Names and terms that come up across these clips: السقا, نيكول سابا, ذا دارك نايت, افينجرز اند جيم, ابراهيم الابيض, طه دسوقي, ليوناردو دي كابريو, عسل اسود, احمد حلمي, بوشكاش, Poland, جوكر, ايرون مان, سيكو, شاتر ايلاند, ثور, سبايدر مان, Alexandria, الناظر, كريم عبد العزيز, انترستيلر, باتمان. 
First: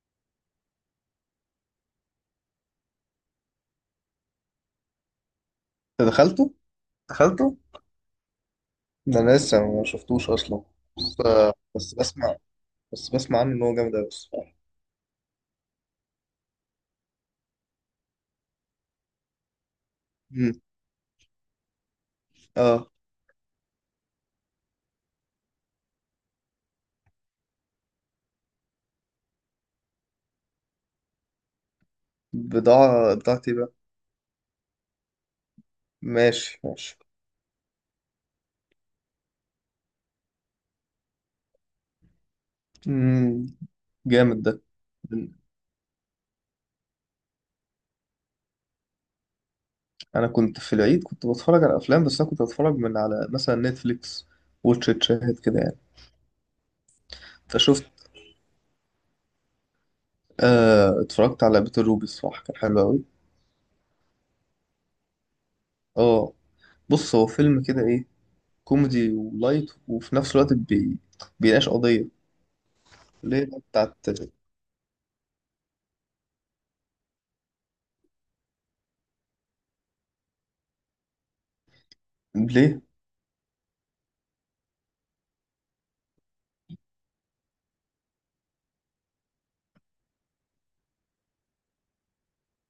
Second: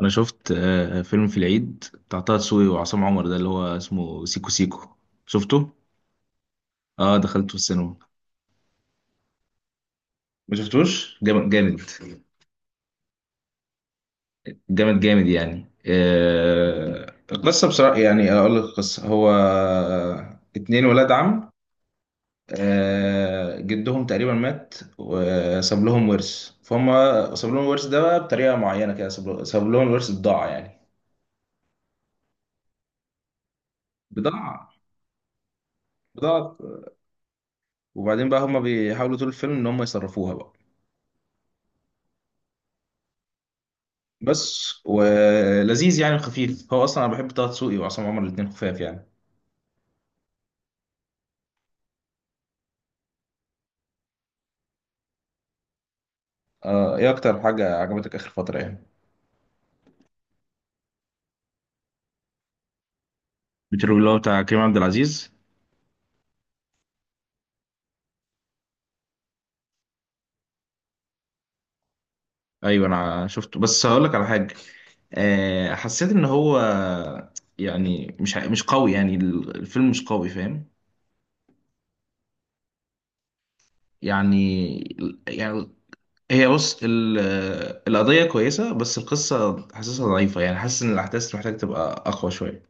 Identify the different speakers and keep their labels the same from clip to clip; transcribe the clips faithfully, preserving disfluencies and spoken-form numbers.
Speaker 1: انا شفت آه، فيلم في العيد بتاع طه دسوقي وعصام عمر ده اللي هو اسمه سيكو سيكو. شفته.
Speaker 2: انت دخلته.
Speaker 1: اه، دخلته في
Speaker 2: دخلته
Speaker 1: السينما.
Speaker 2: ده انا لسه ما شفتوش
Speaker 1: ما
Speaker 2: اصلا.
Speaker 1: شفتوش.
Speaker 2: بس
Speaker 1: جامد جامد.
Speaker 2: بس بسمع بس بسمع عنه ان هو جامد قوي الصراحه.
Speaker 1: جامد جامد يعني. آه، القصه بصراحه، يعني اقول لك القصه، هو
Speaker 2: امم
Speaker 1: اتنين ولاد عم.
Speaker 2: اه
Speaker 1: آه، جدهم تقريبا مات وساب لهم ورث فهم. ساب لهم الورث ده بقى بطريقه معينه كده، ساب ساب لهم الورث بضاعه يعني.
Speaker 2: بضاعه بتاعتي بقى.
Speaker 1: بضاعه. بضاعه.
Speaker 2: ماشي ماشي.
Speaker 1: وبعدين بقى هم بيحاولوا طول الفيلم ان هم يصرفوها بقى.
Speaker 2: امم جامد ده.
Speaker 1: بس ولذيذ يعني، خفيف، هو اصلا انا بحب طه دسوقي وعصام عمر الاثنين خفاف يعني.
Speaker 2: انا كنت في العيد كنت بتفرج على افلام، بس انا كنت بتفرج من على مثلا نتفليكس، واتش إت، شاهد كده يعني.
Speaker 1: آه، ايه اكتر حاجه
Speaker 2: فشفت
Speaker 1: عجبتك اخر فتره يعني؟
Speaker 2: آه اتفرجت على بيت الروبي، الصراحه كان حلو قوي.
Speaker 1: بتروي اللي هو بتاع كريم عبد العزيز؟
Speaker 2: اه. بص، هو فيلم كده ايه؟ كوميدي ولايت وفي نفس الوقت بي... بيناقش قضيه
Speaker 1: ايوه، انا
Speaker 2: اللي هي
Speaker 1: شفته بس
Speaker 2: بتاعت.
Speaker 1: هقول لك على حاجه. آه حسيت ان هو، يعني مش مش قوي، يعني الفيلم مش قوي، فاهم؟
Speaker 2: ليه؟
Speaker 1: يعني. يعني. هي، بص، ال- القضيه كويسه بس القصه حاسسها ضعيفه، يعني حاسس ان الاحداث محتاج تبقى اقوى شويه.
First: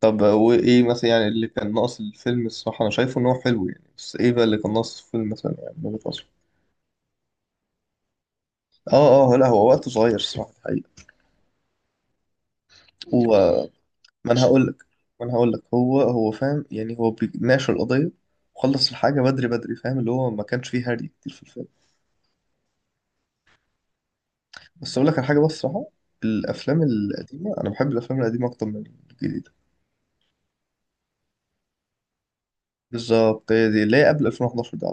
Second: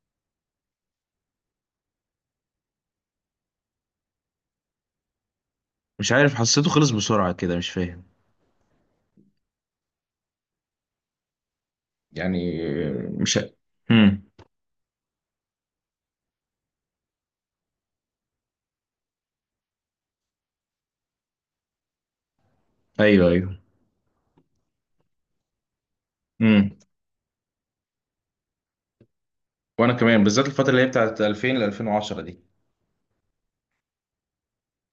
Speaker 2: طب وإيه مثلا يعني اللي كان ناقص الفيلم؟ الصراحة أنا شايفه إن هو حلو يعني، بس إيه بقى اللي كان ناقص الفيلم مثلا يعني من وجهة
Speaker 1: مش
Speaker 2: نظري؟
Speaker 1: عارف، حسيته خلص بسرعه كده، مش فاهم.
Speaker 2: آه آه، لا هو وقته صغير الصراحة الحقيقة.
Speaker 1: يعني.
Speaker 2: هو
Speaker 1: مش. امم.
Speaker 2: ما أنا هقول لك ما أنا هقول لك، هو هو فاهم يعني، هو بيناقش القضية وخلص الحاجة بدري بدري فاهم، اللي هو ما كانش فيه هري كتير في الفيلم.
Speaker 1: ايوه ايوه.
Speaker 2: بس أقول لك على حاجة بس الصراحة،
Speaker 1: امم.
Speaker 2: الأفلام القديمة أنا بحب الأفلام القديمة أكتر من الجديدة.
Speaker 1: وانا كمان، بالذات الفتره اللي هي بتاعت ألفين ل ألفين وعشرة دي.
Speaker 2: بالظبط، هي دي اللي هي قبل ألفين وحداشر دي.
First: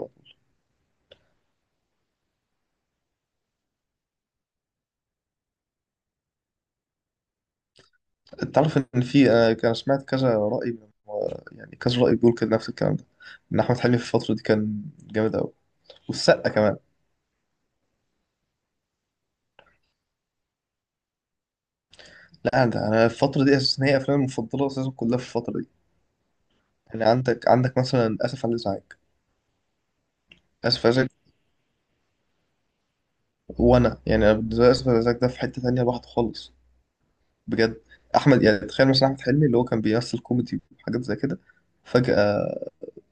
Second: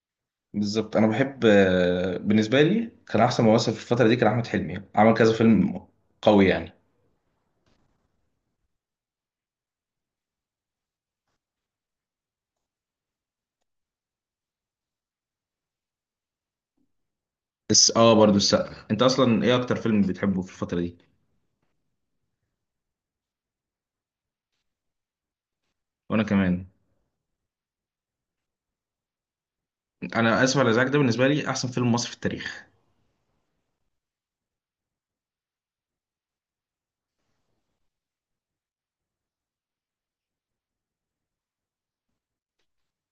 Speaker 1: بالظبط انا بحب. آه، بالنسبه لي كان احسن ممثل في الفتره دي كان احمد حلمي، عمل كذا فيلم قوي يعني.
Speaker 2: تعرف ان في انا كان سمعت كذا راي من آه، يعني كذا راي بيقول كده نفس الكلام ده، ان احمد حلمي في الفتره دي كان جامد قوي، والسقا كمان.
Speaker 1: بس اه برضو السقا. انت اصلا ايه اكتر فيلم بتحبه في الفتره دي؟
Speaker 2: لا ده انا الفتره دي اساسا هي افلامي المفضله اساسا كلها في الفتره دي.
Speaker 1: وانا كمان.
Speaker 2: يعني عندك عندك مثلا اسف على الازعاج.
Speaker 1: انا اسف على
Speaker 2: اسف
Speaker 1: الازعاج
Speaker 2: على
Speaker 1: ده
Speaker 2: الازعاج،
Speaker 1: بالنسبه لي احسن فيلم مصري في التاريخ.
Speaker 2: وانا يعني انا بالنسبه لي اسف على الازعاج ده في حته تانية لوحده خالص، بجد. احمد يعني تخيل مثلا احمد حلمي اللي هو كان بيمثل كوميدي وحاجات زي كده، فجاه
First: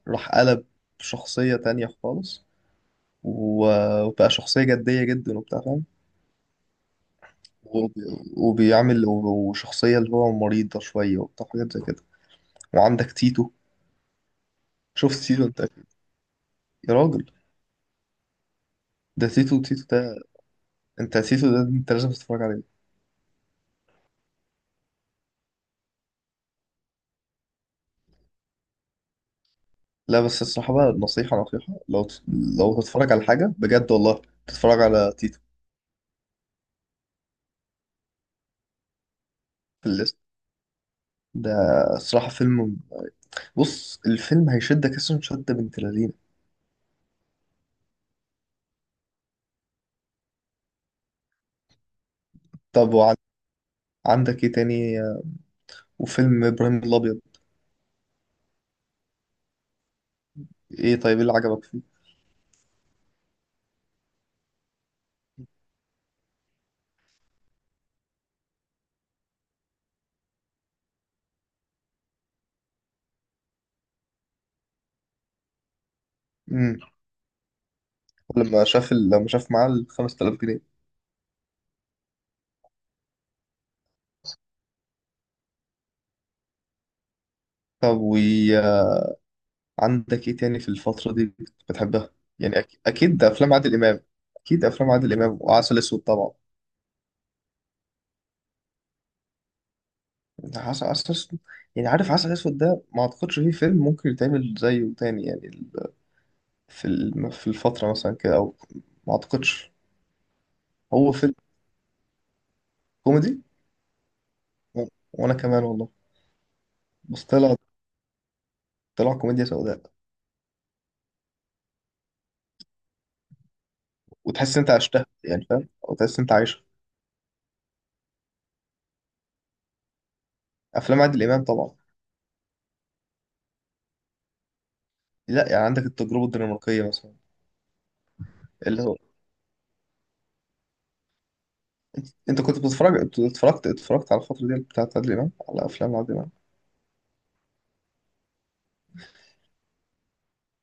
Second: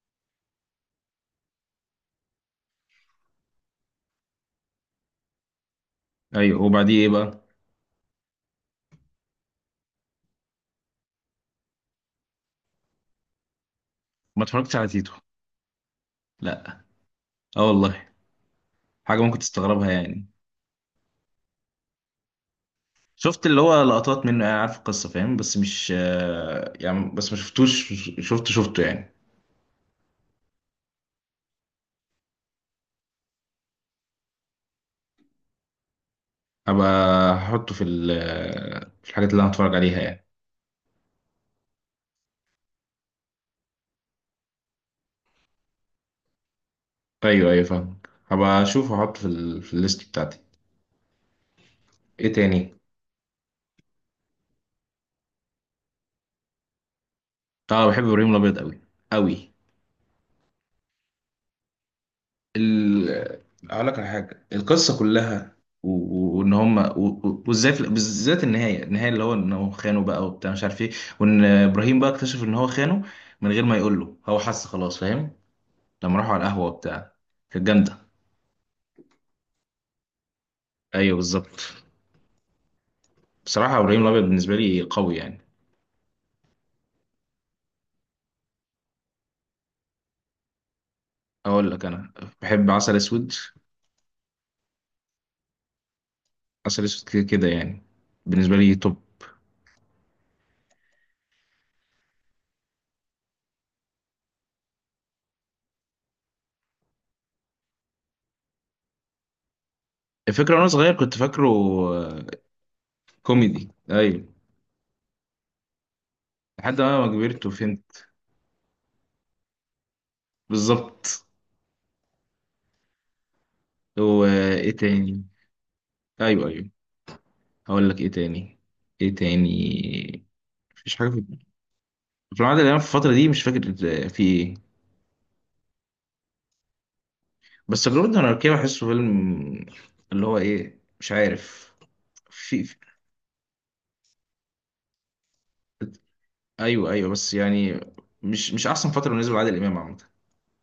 Speaker 2: راح قلب شخصيه تانية خالص. و- وبقى شخصيه جديه جدا وبتاع فاهم.
Speaker 1: ايوه، وبعديه ايه بقى؟
Speaker 2: وبي- وبيعمل وب- وشخصية اللي هو مريضة شوية وبتاع حاجات زي كده. وعندك تيتو.
Speaker 1: ما اتفرجتش على تيتو.
Speaker 2: شفت تيتو انت؟
Speaker 1: لا.
Speaker 2: يا راجل،
Speaker 1: اه والله. حاجه
Speaker 2: ده
Speaker 1: ممكن
Speaker 2: تيتو تيتو
Speaker 1: تستغربها
Speaker 2: ده
Speaker 1: يعني.
Speaker 2: انت تيتو ده انت لازم تتفرج عليه.
Speaker 1: شفت اللي هو لقطات منه يعني، عارف القصة فاهم، بس مش، آه، يعني، بس ما شفتوش. شفت شفته يعني.
Speaker 2: لا بس الصراحة بقى، نصيحة نصيحة، لو ت- لو تتفرج على حاجة بجد والله، تتفرج على تيتو
Speaker 1: هبقى. هحطه في ال- آه، في الحاجات اللي انا هتفرج
Speaker 2: في
Speaker 1: عليها
Speaker 2: الليست
Speaker 1: يعني.
Speaker 2: ده. الصراحة فيلم، بص الفيلم هيشدك، اسم شد بنت لذينة.
Speaker 1: ايوه ايوه فاهم. هبقى اشوف، هحطه في ال... في الليست بتاعتي. ايه تاني؟
Speaker 2: طب وعندك ايه تاني؟ وفيلم ابراهيم الابيض.
Speaker 1: اه، بحب ابراهيم الابيض قوي قوي.
Speaker 2: ايه طيب، ايه اللي عجبك فيه؟
Speaker 1: ال... آه، اقول لك على حاجة، القصة كلها، و- و- وان هم، و- و- وازاي في... بالذات النهاية النهاية اللي هو انه خانه بقى وبتاع مش عارف ايه. وان ابراهيم بقى اكتشف ان هو خانه من غير ما يقول له، هو حس خلاص فاهم. لما راحوا على القهوة
Speaker 2: امم
Speaker 1: وبتاع، كانت جامدة.
Speaker 2: لما شاف ال- لما شاف معاه ال خمستلاف جنيه.
Speaker 1: أيوه بالظبط. بصراحة إبراهيم الأبيض بالنسبة لي قوي يعني.
Speaker 2: طب عندك ايه تاني في الفترة دي
Speaker 1: أقول لك
Speaker 2: بتحبها؟
Speaker 1: أنا.
Speaker 2: يعني
Speaker 1: بحب
Speaker 2: أك...
Speaker 1: عسل
Speaker 2: اكيد
Speaker 1: أسود.
Speaker 2: افلام عادل امام. اكيد افلام عادل امام وعسل اسود طبعا.
Speaker 1: عسل أسود كده كده يعني، بالنسبة لي توب.
Speaker 2: عسل عسل اسود يعني، عارف عسل اسود ده ما اعتقدش فيه فيلم ممكن يتعمل زيه تاني يعني ال- في الم- في الفترة مثلا كده او، ما اعتقدش.
Speaker 1: الفكرة وأنا صغير
Speaker 2: هو
Speaker 1: كنت
Speaker 2: فيلم
Speaker 1: فاكره آه،
Speaker 2: كوميدي،
Speaker 1: كوميدي. أيوه،
Speaker 2: و... وانا كمان والله،
Speaker 1: لحد ما ما
Speaker 2: بس
Speaker 1: كبرت
Speaker 2: طلع
Speaker 1: وفهمت.
Speaker 2: طلع كوميديا سوداء.
Speaker 1: بالظبط.
Speaker 2: وتحس إن انت
Speaker 1: وإيه
Speaker 2: عشتها
Speaker 1: تاني؟
Speaker 2: يعني فاهم، او تحس إن انت
Speaker 1: أيوه
Speaker 2: عايشها.
Speaker 1: أيوه. هقول لك إيه تاني. إيه تاني. مفيش
Speaker 2: افلام
Speaker 1: حاجة
Speaker 2: عادل
Speaker 1: في.
Speaker 2: امام طبعا.
Speaker 1: في العادة اللي أنا في الفترة دي مش فاكر. آه، في إيه.
Speaker 2: لا يعني عندك التجربة الدنماركية مثلا،
Speaker 1: بس تجربة الأناركية
Speaker 2: اللي
Speaker 1: بحسه
Speaker 2: هو.
Speaker 1: فيلم اللي هو إيه مش عارف
Speaker 2: انت كنت
Speaker 1: في.
Speaker 2: بتتفرج، اتفرجت اتفرجت على الفترة دي بتاعت عادل امام، على افلام عادل امام؟
Speaker 1: ايوه ايوه، بس يعني مش مش احسن فتره بالنسبه لعادل امام عامه.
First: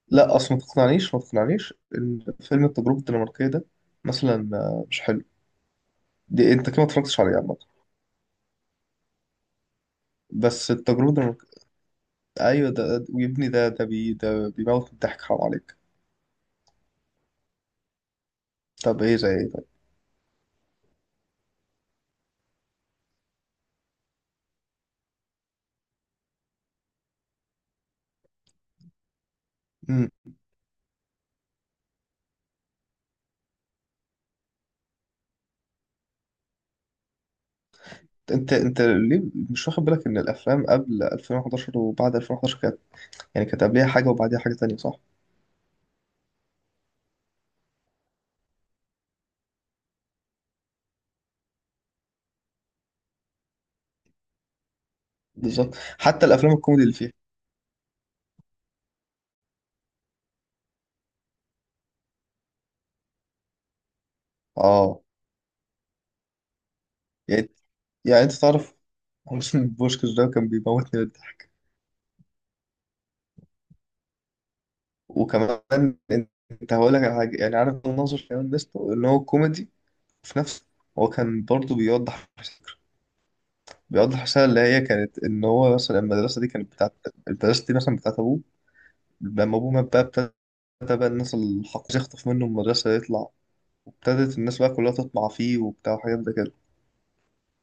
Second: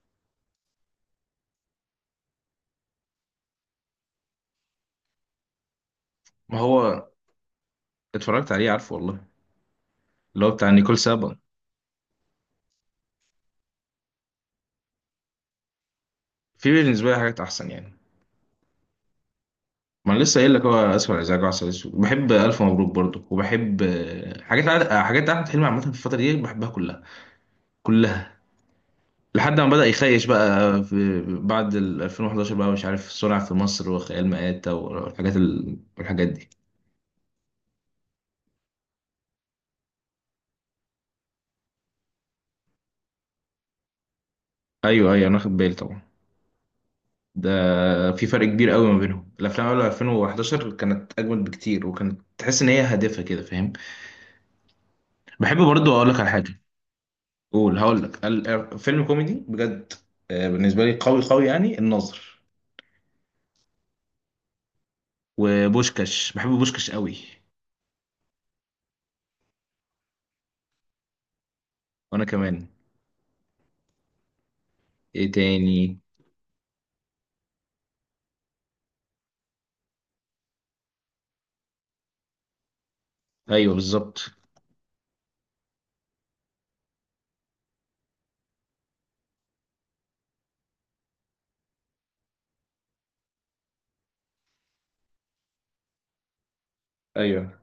Speaker 2: لا اصل، ما تقنعنيش ما تقنعنيش ان فيلم التجربة الدنماركية ده مثلا آه، مش حلو. دي
Speaker 1: ما
Speaker 2: انت كده ما
Speaker 1: هو
Speaker 2: اتفرجتش عليه عامة.
Speaker 1: اتفرجت عليه، عارفه والله. اللي هو بتاع
Speaker 2: بس
Speaker 1: نيكول
Speaker 2: التجربة
Speaker 1: سابا.
Speaker 2: الدنماركية، ايوه ده ده- ويبني ده ده بي ده بيموت من الضحك حرام عليك.
Speaker 1: في بالنسبه لي حاجات احسن يعني.
Speaker 2: طب ايه زي ايه طيب؟
Speaker 1: ما انا لسه قايل لك، هو اسف على الازعاج وعسل اسود، بحب الف مبروك برضه، وبحب آه، حاجات عاد- آه، حاجات احمد حلمي عامه في الفتره دي بحبها كلها. كلها. لحد ما بدا
Speaker 2: مم.
Speaker 1: يخيش بقى في بعد ال ألفين وحداشر بقى، مش عارف صنع في مصر وخيال مآتة والحاجات ال... والحاجات دي.
Speaker 2: انت انت ليه مش واخد بالك ان الافلام قبل ألفين وحداشر وبعد ألفين وحداشر كانت، يعني كانت قبليها حاجة وبعديها حاجة تانية، صح؟
Speaker 1: ايوه ايوه، انا واخد بالي طبعا. ده في فرق كبير قوي ما بينهم، الافلام قبل ألفين واحد كانت اجمد بكتير وكانت تحس ان هي هادفه كده فاهم. بحب
Speaker 2: بالظبط.
Speaker 1: برضو، اقول لك
Speaker 2: حتى
Speaker 1: على
Speaker 2: الافلام
Speaker 1: حاجه.
Speaker 2: الكوميدي اللي فيها.
Speaker 1: قول هقول لك ال- فيلم كوميدي بجد. آه، بالنسبه لي قوي قوي يعني الناظر.
Speaker 2: اه.
Speaker 1: وبوشكاش، بحب بوشكاش قوي.
Speaker 2: يعني يعني انت تعرف حسين بوشكش ده كان بيموتني بالضحك.
Speaker 1: وانا كمان. ايه
Speaker 2: وكمان
Speaker 1: تاني؟
Speaker 2: انت هقول لك على حاجه، يعني عارف الناظر كمان ميزته ان هو كوميدي في نفسه، هو كان برضه بيوضح فكره،
Speaker 1: ايوه بالظبط.
Speaker 2: بيوضح رساله اللي هي كانت ان هو مثلا المدرسه دي كانت بتاعت، المدرسه دي مثلا بتاعت ابوه، لما ابوه مات بقى ابتدى بقى الناس الحق يخطف منه المدرسه يطلع، وابتدت الناس بقى كلها تطمع فيه وبتاع وحاجات ده كده.
Speaker 1: ايوه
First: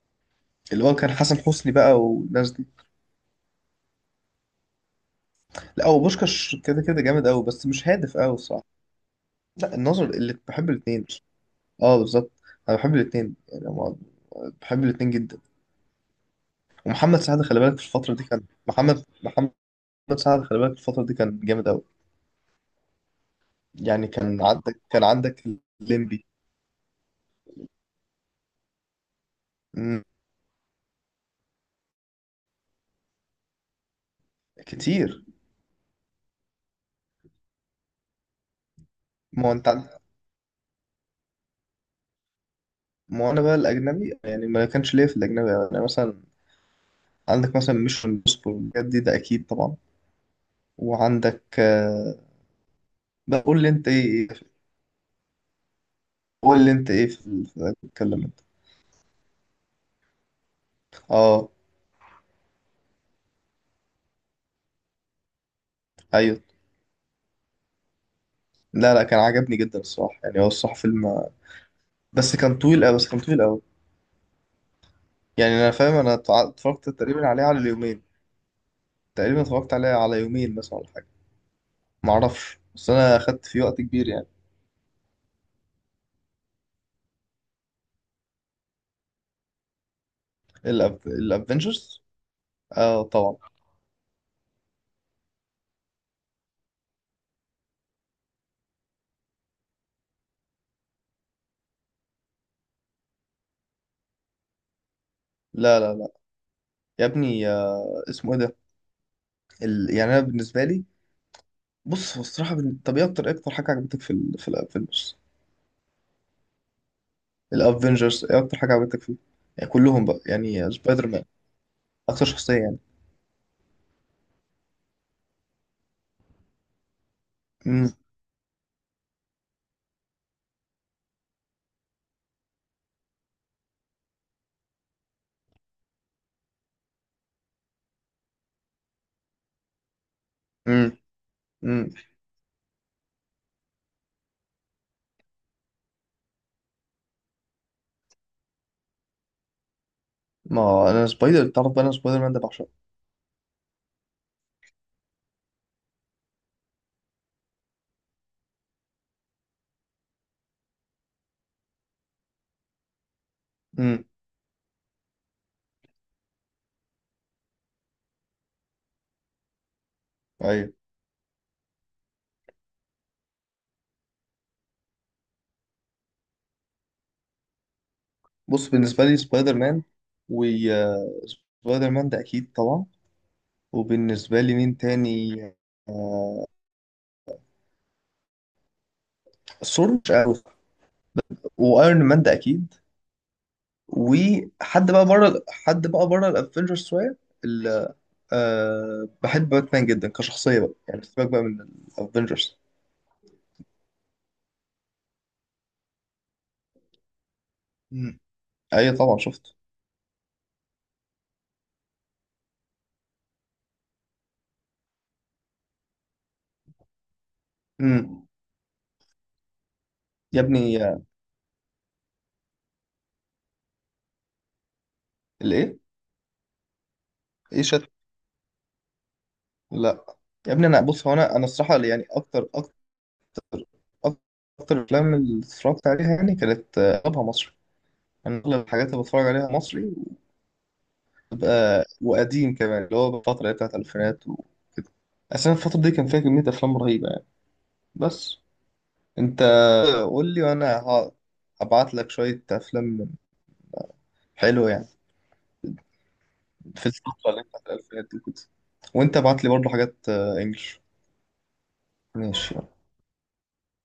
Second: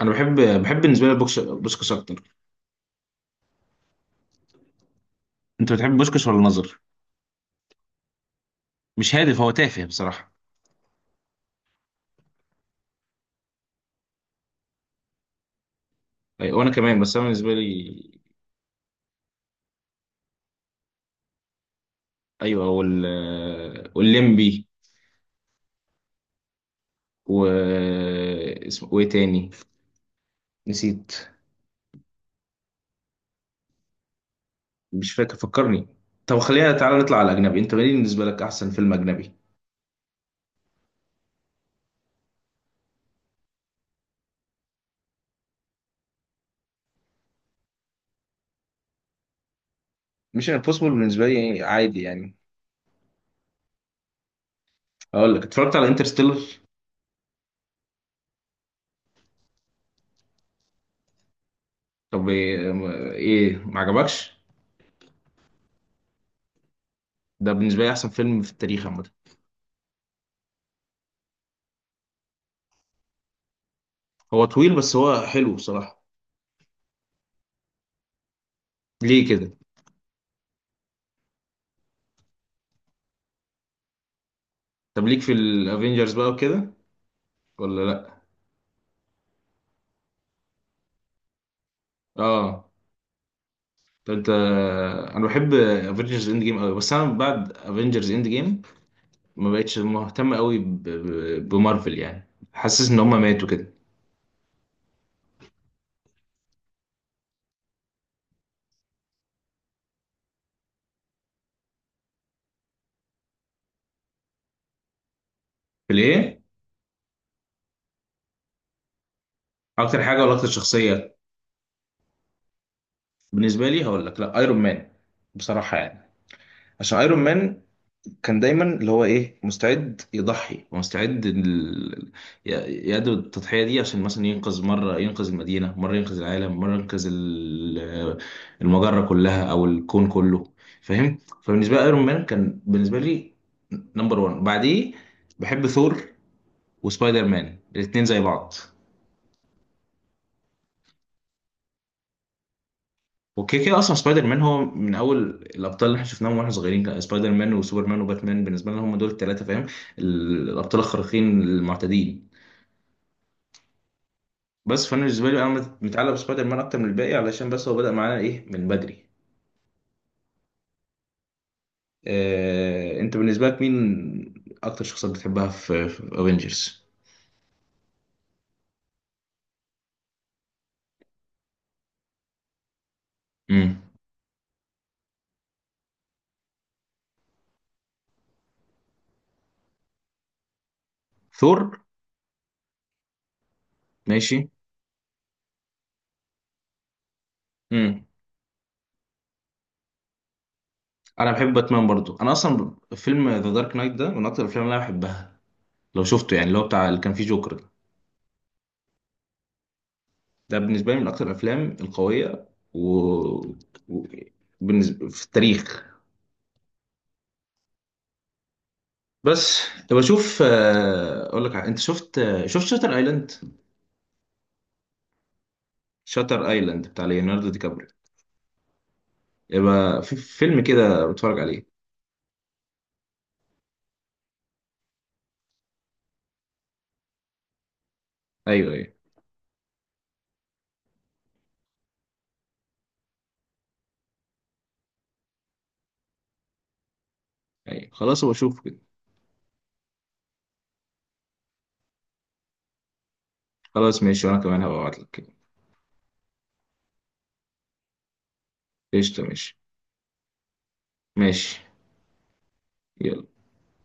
Speaker 1: انا بحب، بحب
Speaker 2: اللي هو
Speaker 1: بالنسبه
Speaker 2: كان
Speaker 1: لي
Speaker 2: حسن
Speaker 1: بوكش-
Speaker 2: حسني
Speaker 1: بوشكاش
Speaker 2: بقى
Speaker 1: اكتر.
Speaker 2: والناس دي.
Speaker 1: انت
Speaker 2: لا
Speaker 1: بتحب
Speaker 2: هو
Speaker 1: بوشكاش ولا
Speaker 2: بوشكاش
Speaker 1: الناظر؟
Speaker 2: كده كده جامد قوي بس مش هادف قوي.
Speaker 1: مش هادف، هو
Speaker 2: لا
Speaker 1: تافه
Speaker 2: النظر،
Speaker 1: بصراحه.
Speaker 2: اللي بحب الاثنين. اه بالظبط، انا بحب الاثنين يعني. أنا بحب الاثنين جدا.
Speaker 1: أيوة وانا كمان، بس
Speaker 2: ومحمد
Speaker 1: انا
Speaker 2: سعد
Speaker 1: بالنسبه
Speaker 2: خلي بالك في الفتره
Speaker 1: لي.
Speaker 2: دي كان، محمد محمد سعد خلي بالك في الفتره دي كان جامد قوي.
Speaker 1: ايوه وال
Speaker 2: يعني كان
Speaker 1: والليمبي
Speaker 2: عندك كان عندك الليمبي.
Speaker 1: و اسمه، وايه تاني؟
Speaker 2: مم،
Speaker 1: نسيت. مش
Speaker 2: كتير.
Speaker 1: فاكر فكرني. طب، خلينا تعالى نطلع على الاجنبي. انت مين بالنسبه لك احسن فيلم اجنبي؟
Speaker 2: ما هو انت عن- ما هو انا بقى الاجنبي يعني ما كانش ليا في الاجنبي، يعني مثلا عندك مثلا ميشن امبوسيبل الحاجات دي ده اكيد طبعا.
Speaker 1: مش امبوسيبل بالنسبه
Speaker 2: وعندك
Speaker 1: لي عادي
Speaker 2: آه،
Speaker 1: يعني.
Speaker 2: بقول لي انت ايه إيه-
Speaker 1: اقول لك، اتفرجت على انترستيلر.
Speaker 2: قول لي انت ايه في في- بتتكلم انت. اه.
Speaker 1: طب ايه، إيه، ما عجبكش؟
Speaker 2: ايوه.
Speaker 1: ده بالنسبه لي احسن فيلم في التاريخ
Speaker 2: لا
Speaker 1: عامه.
Speaker 2: لا، كان عجبني جدا الصراحة يعني، هو الصراحة فيلم بس كان طويل أوي، بس كان طويل أوي.
Speaker 1: هو طويل بس هو
Speaker 2: يعني
Speaker 1: حلو
Speaker 2: أنا فاهم،
Speaker 1: بصراحه.
Speaker 2: أنا اتع- اتفرجت تقريبا عليه على اليومين،
Speaker 1: ليه
Speaker 2: تقريبا
Speaker 1: كده؟
Speaker 2: اتفرجت عليه على يومين مثلا ولا حاجة، معرفش بس أنا أخدت فيه وقت كبير يعني.
Speaker 1: طب، ليك في الافينجرز بقى وكده ولا لا؟
Speaker 2: الأف... الأفنجرز؟
Speaker 1: اه.
Speaker 2: آه طبعا.
Speaker 1: طب انت. انا بحب افينجرز اند جيم قوي، بس انا بعد افينجرز اند جيم ما بقتش مهتم قوي ب- ب- بمارفل يعني. حاسس ان هم ماتوا كده.
Speaker 2: لا لا لا، يا ابني آه، اسمه إيه ده ال... يعني أنا بالنسبة لي، بص هو الصراحة بن... طب إيه أكتر، إيه أكتر حاجة عجبتك في ال... في الأفنجرز؟
Speaker 1: ليه؟
Speaker 2: الأفنجرز إيه أكتر حاجة عجبتك فيه؟ يعني
Speaker 1: اكتر
Speaker 2: كلهم بقى،
Speaker 1: حاجه ولا اكتر
Speaker 2: يعني سبايدر
Speaker 1: شخصيه؟
Speaker 2: مان. أكتر شخصية يعني.
Speaker 1: بالنسبه لي هقول لك، لا ايرون مان بصراحه يعني. عشان ايرون مان كان دايما اللي هو ايه مستعد يضحي، ومستعد ال- ي- يأدي التضحيه دي، عشان مثلا ينقذ مره، ينقذ المدينه مره، ينقذ العالم مره، ينقذ ال- المجره كلها او الكون كله فاهم. فبالنسبه لي
Speaker 2: امم.
Speaker 1: ايرون مان كان بالنسبه لي نمبر واحد. بعديه بحب ثور وسبايدر مان الاثنين زي بعض.
Speaker 2: ما هو انا سبايدر، تعرف بقى انا سبايدر مان ده بعشقه.
Speaker 1: وكده كده، اصلا سبايدر مان هو من اول الابطال اللي احنا شفناهم واحنا صغيرين. كان سبايدر مان وسوبرمان وباتمان بالنسبه لنا هم دول الثلاثه فاهم، ال- الابطال الخارقين المعتدين.
Speaker 2: امم.
Speaker 1: بس فانا بالنسبه لي انا مت- متعلق بسبايدر مان اكتر من الباقي، علشان بس هو بدأ معانا ايه من بدري.
Speaker 2: ايوه.
Speaker 1: آه، انت بالنسبه لك مين اكتر شخصيات بتحبها في افنجرز؟
Speaker 2: بص بالنسبه لي سبايدر مان، و آه، سبايدر مان ده اكيد طبعا.
Speaker 1: امم.
Speaker 2: وبالنسبه لي مين تاني؟ آه... ثور، مش عارف.
Speaker 1: ثور.
Speaker 2: وايرون مان ده اكيد.
Speaker 1: ماشي.
Speaker 2: وحد بقى بره حد بقى بره الافنجرز شويه ال-
Speaker 1: امم.
Speaker 2: آه... بحب باتمان جدا كشخصيه بقى، يعني سيبك
Speaker 1: انا
Speaker 2: بقى
Speaker 1: بحب
Speaker 2: من
Speaker 1: باتمان برضو، انا
Speaker 2: الافنجرز.
Speaker 1: اصلا فيلم ذا دارك نايت ده من اكتر الافلام اللي انا بحبها، لو شفته يعني، اللي هو بتاع اللي كان فيه جوكر.
Speaker 2: مم. ايوه طبعا شفت.
Speaker 1: ده بالنسبة لي من أكتر الأفلام القوية و... و... بالنسبة في التاريخ.
Speaker 2: امم.
Speaker 1: بس، طب أشوف.
Speaker 2: يا ابني آه،
Speaker 1: آه، أقول لك، ع- أنت شفت آه، شفت شاتر أيلاند؟
Speaker 2: الايه؟
Speaker 1: شاتر أيلاند بتاع ليوناردو دي
Speaker 2: ايه
Speaker 1: كابريو.
Speaker 2: شت
Speaker 1: يبقى
Speaker 2: لا
Speaker 1: في
Speaker 2: يا
Speaker 1: فيلم
Speaker 2: ابني انا،
Speaker 1: كده
Speaker 2: بص هو انا
Speaker 1: بتفرج
Speaker 2: انا
Speaker 1: عليه.
Speaker 2: الصراحه يعني اكتر، اكتر الافلام اللي اتفرجت عليها يعني كانت آه، اغلبها مصري. انا اغلب
Speaker 1: أيوه
Speaker 2: الحاجات
Speaker 1: أيوه
Speaker 2: اللي بتفرج عليها مصري. وبتبقى وقديم كمان، اللي هو الفتره اللي هي بتاعت الالفينات وكده، اصلا الفتره دي كان فيها كميه افلام رهيبه يعني.
Speaker 1: أيوه، خلاص هو
Speaker 2: بس
Speaker 1: أشوفه كده.
Speaker 2: انت قول لي وانا ه- هبعت لك شويه افلام
Speaker 1: خلاص ماشي، وأنا كمان
Speaker 2: حلوه
Speaker 1: هبقى
Speaker 2: يعني،
Speaker 1: أبعت لك كده.
Speaker 2: في الفتره اللي هي بتاعت الالفينات دي كده. وانت
Speaker 1: قشطة
Speaker 2: ابعت لي
Speaker 1: ماشي.
Speaker 2: برضه حاجات آه، انجلش.
Speaker 1: ماشي
Speaker 2: ماشي.
Speaker 1: يلا.